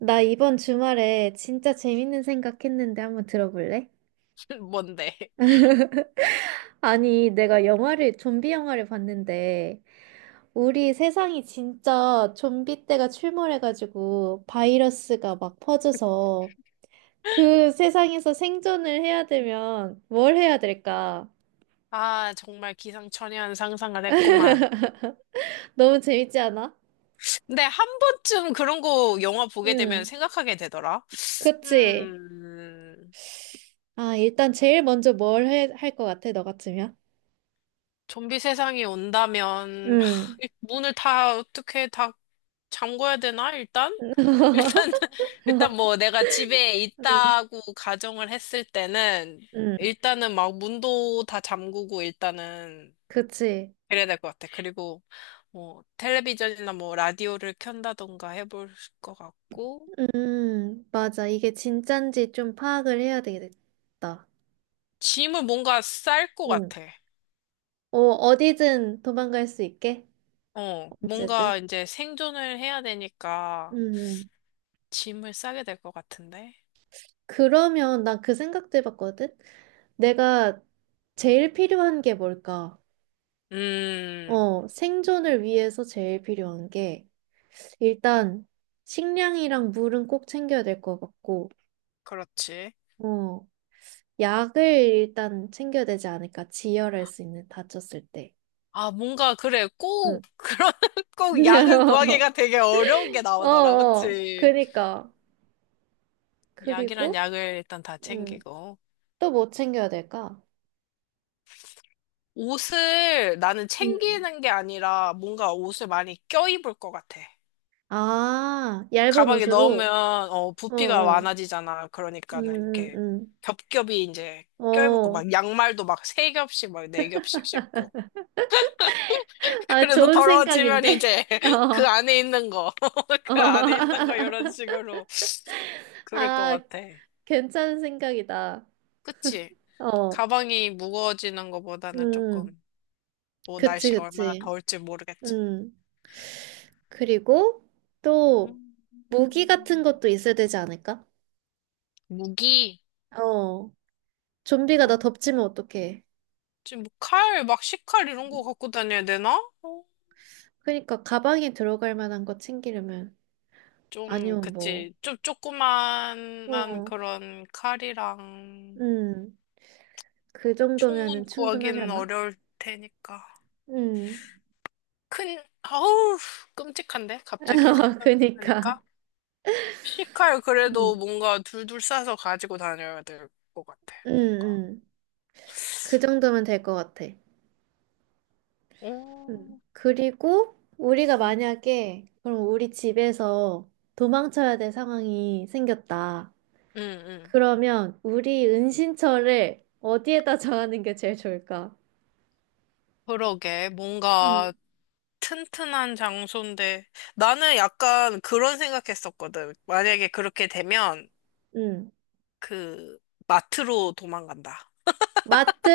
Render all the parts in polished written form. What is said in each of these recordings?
나 이번 주말에 진짜 재밌는 생각했는데 한번 들어볼래? 뭔데? 아니, 내가 영화를, 좀비 영화를 봤는데, 우리 세상이 진짜 좀비 때가 출몰해가지고 바이러스가 막 퍼져서 그 세상에서 생존을 해야 되면 뭘 해야 될까? 아, 정말 기상천외한 상상을 했구만. 너무 재밌지 않아? 근데 한 번쯤 그런 거 영화 보게 되면 응, 생각하게 되더라. 그치? 음, 아, 일단 제일 먼저 뭘 할 것 같아, 너 같으면? 좀비 세상이 온다면, 하, 응, 이 문을 다 어떻게 다 잠궈야 되나, 일단? 일단, 일단 뭐 내가 집에 응, 있다고 가정을 했을 때는, 응, 일단은 막 문도 다 잠그고 일단은 그치? 그래야 될 것 같아. 그리고 뭐 텔레비전이나 뭐 라디오를 켠다던가 해볼 것 같고 맞아. 이게 진짠지 좀 파악을 해야 되겠다. 짐을 뭔가 쌀 것 응. 같아. 어, 어디든 도망갈 수 있게. 어, 언제든. 뭔가 이제 생존을 해야 되니까 음. 짐을 싸게 될 것 같은데. 그러면 난 그 생각도 해봤거든? 내가 제일 필요한 게 뭘까? 음, 어, 생존을 위해서 제일 필요한 게, 일단, 식량이랑 물은 꼭 챙겨야 될 것 같고, 그렇지. 어, 약을 일단 챙겨야 되지 않을까? 지혈할 수 있는, 다쳤을 때. 아, 뭔가 그래. 응. 꼭 그런 꼭 약을 구하기가 되게 어려운 게 어, 나오더라. 어, 그치? 그니까. 약이란 그리고, 약을 일단 다 음, 챙기고. 또 뭐 챙겨야 될까? 옷을 나는 음. 챙기는 게 아니라 뭔가 옷을 많이 껴입을 것 같아. 아, 얇은 가방에 옷으로? 넣으면 어, 부피가 많 어. 아지잖아 그러니까는 음, 이렇게 음, 겹겹이 이제 껴입고 어. 막 양말도 막 세 겹씩 막 네 겹씩 신고. 아, 그래서 좋은 더러워지면 생각인데? 이제 그 어, 안에 있는 거, 그 안에 있는 거 어. 이런 식으로 그럴 것 아, 같아. 괜찮은 생각이다. 그치? 어. 가방이 무거워지는 것보다는 음, 조금 뭐 그치, 날씨가 얼마나 그치. 더울지 모르겠지. 음. 그리고 또 음, 무기 같은 것도 있어야 되지 않을까? 무기? 어. 좀비가 나 어, 덮치면 어떡해. 지금 뭐 칼, 막 식칼 이런 거 갖고 다녀야 되나? 어? 그러니까 가방에 들어갈 만한 거 챙기려면 좀, 아니면 뭐, 그치. 좀 조그만한 어, 그런 칼이랑 음, 그 총은 정도면은 구하기는 충분하려나? 어려울 테니까. 음, 큰, 아우, 끔찍한데? 갑자기 그니까, 생각하니까. C칼 그래도 음, 뭔가 둘둘 싸서 가지고 다녀야 될 것 같아. 음, 뭔가. 음, 그 정도면 될 것 같아. 음. 오. 그리고 우리가 응, 만약에 그럼 우리 집에서 도망쳐야 될 상황이 생겼다. 응. 그러면 우리 은신처를 어디에다 정하는 게 제일 좋을까? 그러게. 음, 뭔가 튼튼한 장소인데. 나는 약간 그런 생각했었거든. 만약에 그렇게 되면 음. 그 마트로 도망간다. 마트!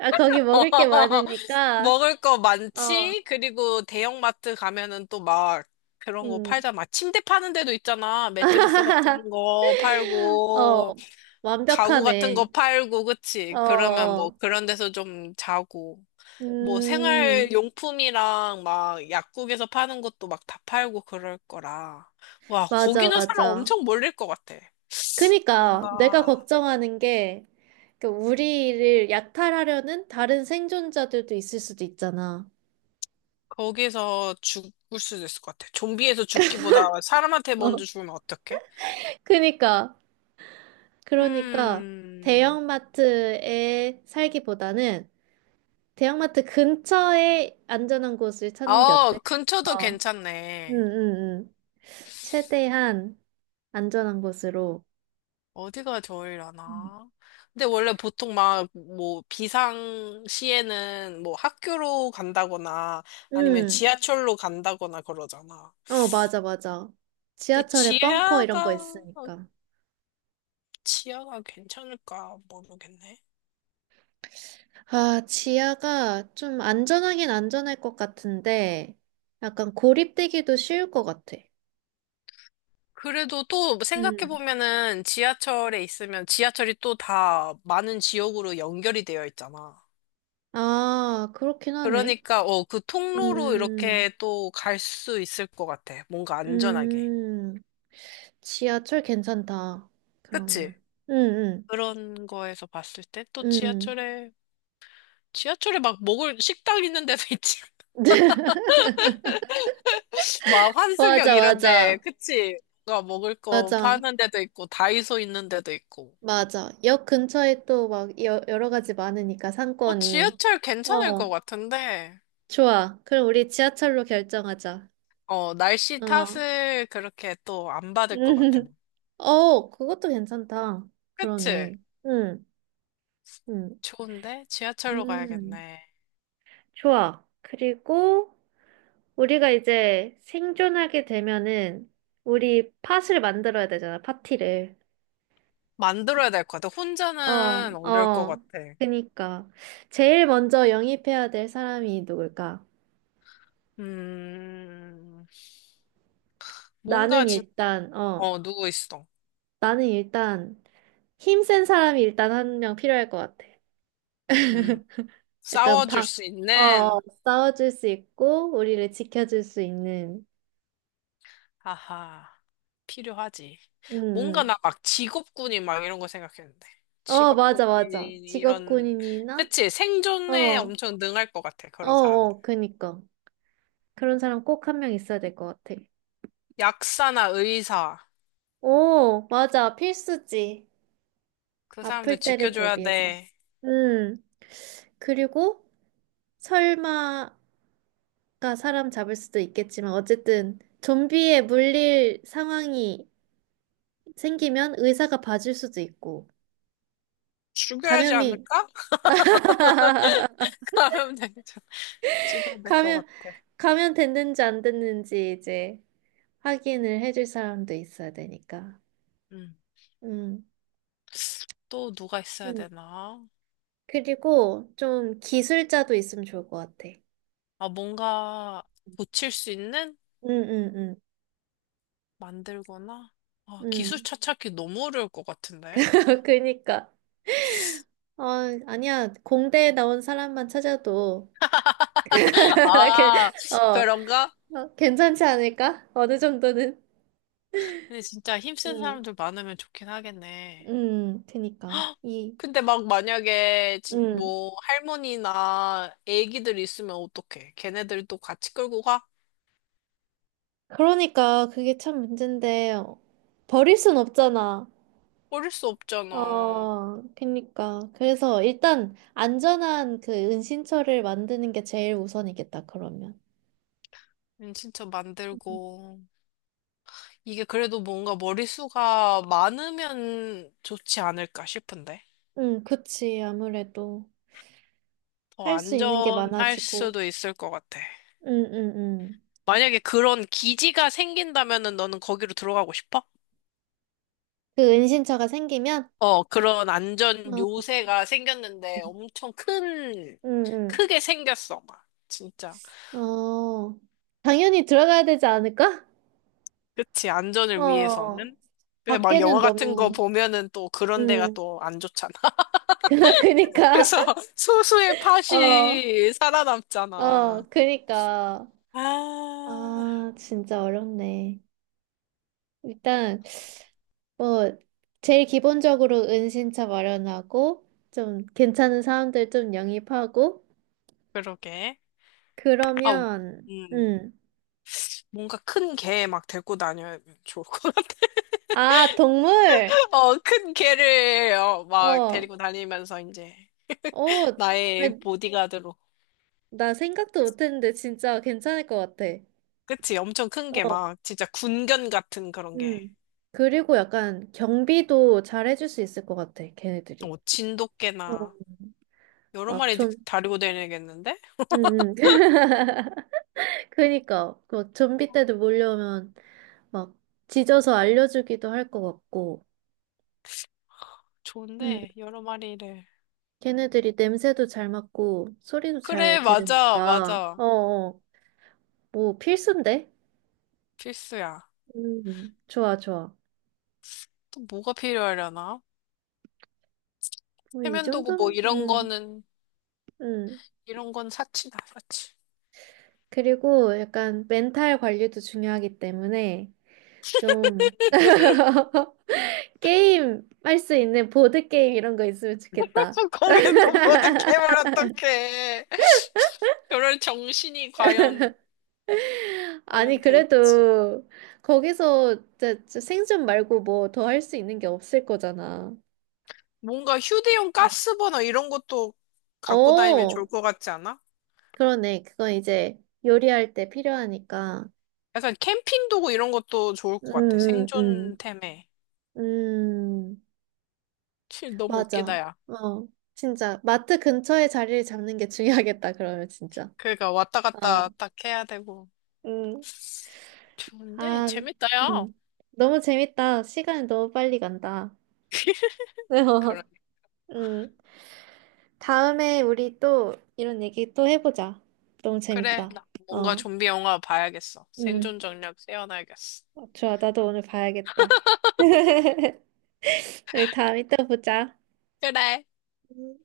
아, 거기 먹을 게 많으니까. 먹을 거 어, 많지? 그리고 대형마트 가면은 또 막 그런 거 음. 팔잖아. 막 침대 파는 데도 있잖아. 매트리스 같은 거 어, 팔고, 가구 같은 완벽하네. 거 팔고, 어, 그치? 그러면 뭐 어. 그런 데서 좀 자고. 뭐 음, 생활용품이랑 막 약국에서 파는 것도 막 다 팔고 그럴 거라. 와, 맞아, 거기는 사람 맞아. 엄청 몰릴 것 같아. 그니까 내가 뭔가 걱정하는 게, 그 우리를 약탈하려는 다른 생존자들도 있을 수도 있잖아. 거기서 죽을 수도 있을 것 같아. 좀비에서 죽기보다 사람한테 어. 먼저 죽으면 어떡해? 그니까, 그러니까 음, 대형마트에 살기보다는 대형마트 근처에 안전한 곳을 찾는 게 아, 어때? 근처도 어. 응, 괜찮네. 응, 응. 최대한 안전한 곳으로. 어디가 응, 좋으려나? 근데 원래 보통 막, 뭐, 비상시에는 뭐 학교로 간다거나 아니면 응. 지하철로 간다거나 그러잖아. 어, 맞아, 맞아. 근데 지하철에 벙커 이런 거 지하가, 있으니까. 지하가 괜찮을까 모르겠네. 아, 지하가 좀 안전하긴 안전할 것 같은데, 약간 고립되기도 쉬울 것 같아. 그래도 또 음. 생각해보면은 지하철에 있으면 지하철이 또 다 많은 지역으로 연결이 되어 있잖아. 아, 그렇긴 하네. 그러니까, 어, 그 통로로 음, 이렇게 또 갈 수 있을 것 같아. 뭔가 안전하게. 음, 지하철 괜찮다. 그치? 그러면. 응, 그런 거에서 봤을 때 또 응, 응. 지하철에, 지하철에 막 먹을, 식당 있는 데도 있지. 막 환승역 맞아, 이런데, 맞아. 그치? 뭔가 먹을 거 맞아. 파는 데도 있고, 다이소 있는 데도 있고. 맞아. 역 근처에 또 막 여러 가지 많으니까 어, 상권이. 지하철 괜찮을 것 어, 같은데, 좋아. 그럼 우리 지하철로 결정하자. 어, 날씨 어. 탓을 그렇게 또 안 받을 것 같아. 어, 그것도 괜찮다. 그치? 그러네. 응, 응, 좋은데? 지하철로 음, 가야겠네. 좋아. 그리고 우리가 이제 생존하게 되면은 우리 팟을 만들어야 되잖아, 파티를. 만들어야 될 것 같아. 어, 혼자는 어려울 것 어. 같아. 그니까. 제일 먼저 영입해야 될 사람이 누굴까? 음, 뭔가 나는 진, 일단, 어. 어, 누구 있어. 나는 일단 힘센 사람이 일단 한 명 필요할 것 같아. 음, 약간 싸워줄 방, 수 어, 어, 있는, 싸워줄 수 있고 우리를 지켜줄 수 있는. 하하, 필요하지. 응 뭔가 응 나 막 직업군인 막 이런 거 생각했는데. 어, 맞아, 직업군인, 맞아. 이런, 직업군인이나 그치? 어, 생존에 어, 엄청 능할 것 같아. 그런 사람들. 어, 그니까 그런 사람 꼭 한 명 있어야 될 것 같아. 약사나 의사. 오, 맞아, 필수지. 그 사람들 아플 때를 지켜줘야 대비해서. 돼. 음. 그리고 설마가 사람 잡을 수도 있겠지만 어쨌든 좀비에 물릴 상황이 생기면 의사가 봐줄 수도 있고, 죽여야지 감염이, 않을까? 하면 되죠. 죽여야 될 것 감염, 같아. 감염 됐는지 안 됐는지 이제 확인을 해줄 사람도 있어야 되니까. 음. 음, 또 누가 있어야 음. 되나? 그리고 좀 기술자도 있으면 좋을 것 같아. 아, 뭔가 고칠 수 있는? 음, 음, 만들거나? 아, 음, 음. 기술차 찾기 너무 어려울 것 같은데? 그니까. 어, 아니야. 공대에 나온 사람만 찾아도, 이렇게, 아, 어, 그런가? 어, 괜찮지 않을까? 어느 정도는. 근데 진짜 힘쓴 음, 사람들 많으면 좋긴 하겠네. 그니까. 이, 근데 막 만약에 음. 뭐 할머니나 애기들 있으면 어떡해? 걔네들도 같이 끌고 가? 그러니까 그게 참 문제인데 어, 버릴 순 없잖아. 버릴 수 없잖아. 어, 그니까. 그래서 일단 안전한 그 은신처를 만드는 게 제일 우선이겠다, 그러면. 진짜 음. 만들고. 이게 그래도 뭔가 머리수가 많으면 좋지 않을까 싶은데. 응, 그치. 아무래도 더 할 수 있는 게 안전할 많아지고. 수도 있을 것 같아. 응, 응, 응. 만약에 그런 기지가 생긴다면은 너는 거기로 들어가고 싶어? 그 은신처가 생기면? 어, 그런 안전 어, 요새가 생겼는데 엄청 큰, 응, 크게 생겼어, 막. 진짜. 응. 어, 당연히 들어가야 되지 않을까? 그치, 안전을 어, 위해서는. 근데 막 밖에는 영화 같은 거 너무, 보면은 또 그런 데가 응, 또 안 좋잖아. 그니까. 그래서 소수의 어. 팥이 어, 살아남잖아. 그니까. 아, 아, 진짜 어렵네. 일단, 뭐, 제일 기본적으로 은신처 마련하고, 좀 괜찮은 사람들 좀 영입하고, 그러게. 아, 그러면, 음, 뭔가 큰 개 막 데리고 다녀야 좋을 것 같아. 아, 동물! 어, 큰 개를 어, 막 어, 데리고 다니면서 이제 어, 나, 나의 보디가드로. 나 생각도 못했는데 진짜 괜찮을 것 같아. 그치? 엄청 큰 어, 개 막 진짜 군견 같은 그런 게. 음. 그리고 약간 경비도 잘해줄 수 있을 것 같아, 걔네들이. 어, 어, 진돗개나 여러 막 마리 좀, 다리고 다니겠는데? 음. 그니까, 그 좀비 때도 몰려오면, 막 짖어서 알려주기도 할 것 같고, 음, 좋은데 여러 마리를. 걔네들이 냄새도 잘 맡고 소리도 잘 그래, 맞아, 들으니까, 맞아. 어, 어, 뭐 필수인데? 필수야. 좋아, 좋아. 또 뭐가 필요하려나? 뭐 이 세면도구 뭐 정도면, 이런 거는 음. 이런 건 사치다, 사치. 그리고 약간 멘탈 관리도 중요하기 때문에 좀 게임 할 수 있는 보드 게임 이런 거 있으면 좋겠다. 거기서 모든 개발 어떡해. 그럴 정신이 아니, 과연 될지. 그래도 거기서 진짜 생존 말고 뭐 더 할 수 있는 게 없을 거잖아. 뭔가 휴대용 가스버너 이런 것도 갖고 다니면 좋을 어, 것 같지 않아? 그러네. 그건 이제 요리할 때 필요하니까. 약간 캠핑 도구 이런 것도 좋을 것 같아. 음, 음, 생존템에. 음. 음, 치, 너무 웃기다, 맞아. 야. 어, 진짜. 마트 근처에 자리를 잡는 게 중요하겠다, 그러면 진짜. 그러니까 왔다 어, 갔다 딱 해야 되고. 음. 좋은데? 아, 재밌다, 야. 음. 너무 재밌다. 시간이 너무 빨리 간다. 그래. 음. 다음에 우리 또 이런 얘기 또 해보자. 너무 그래. 재밌다. 나 뭔가 어, 좀비 영화 봐야겠어. 음. 생존 전략 세워놔야겠어. 좋아. 나도 오늘 봐야겠다. 우리 다음에 또 보자. 그래. 음.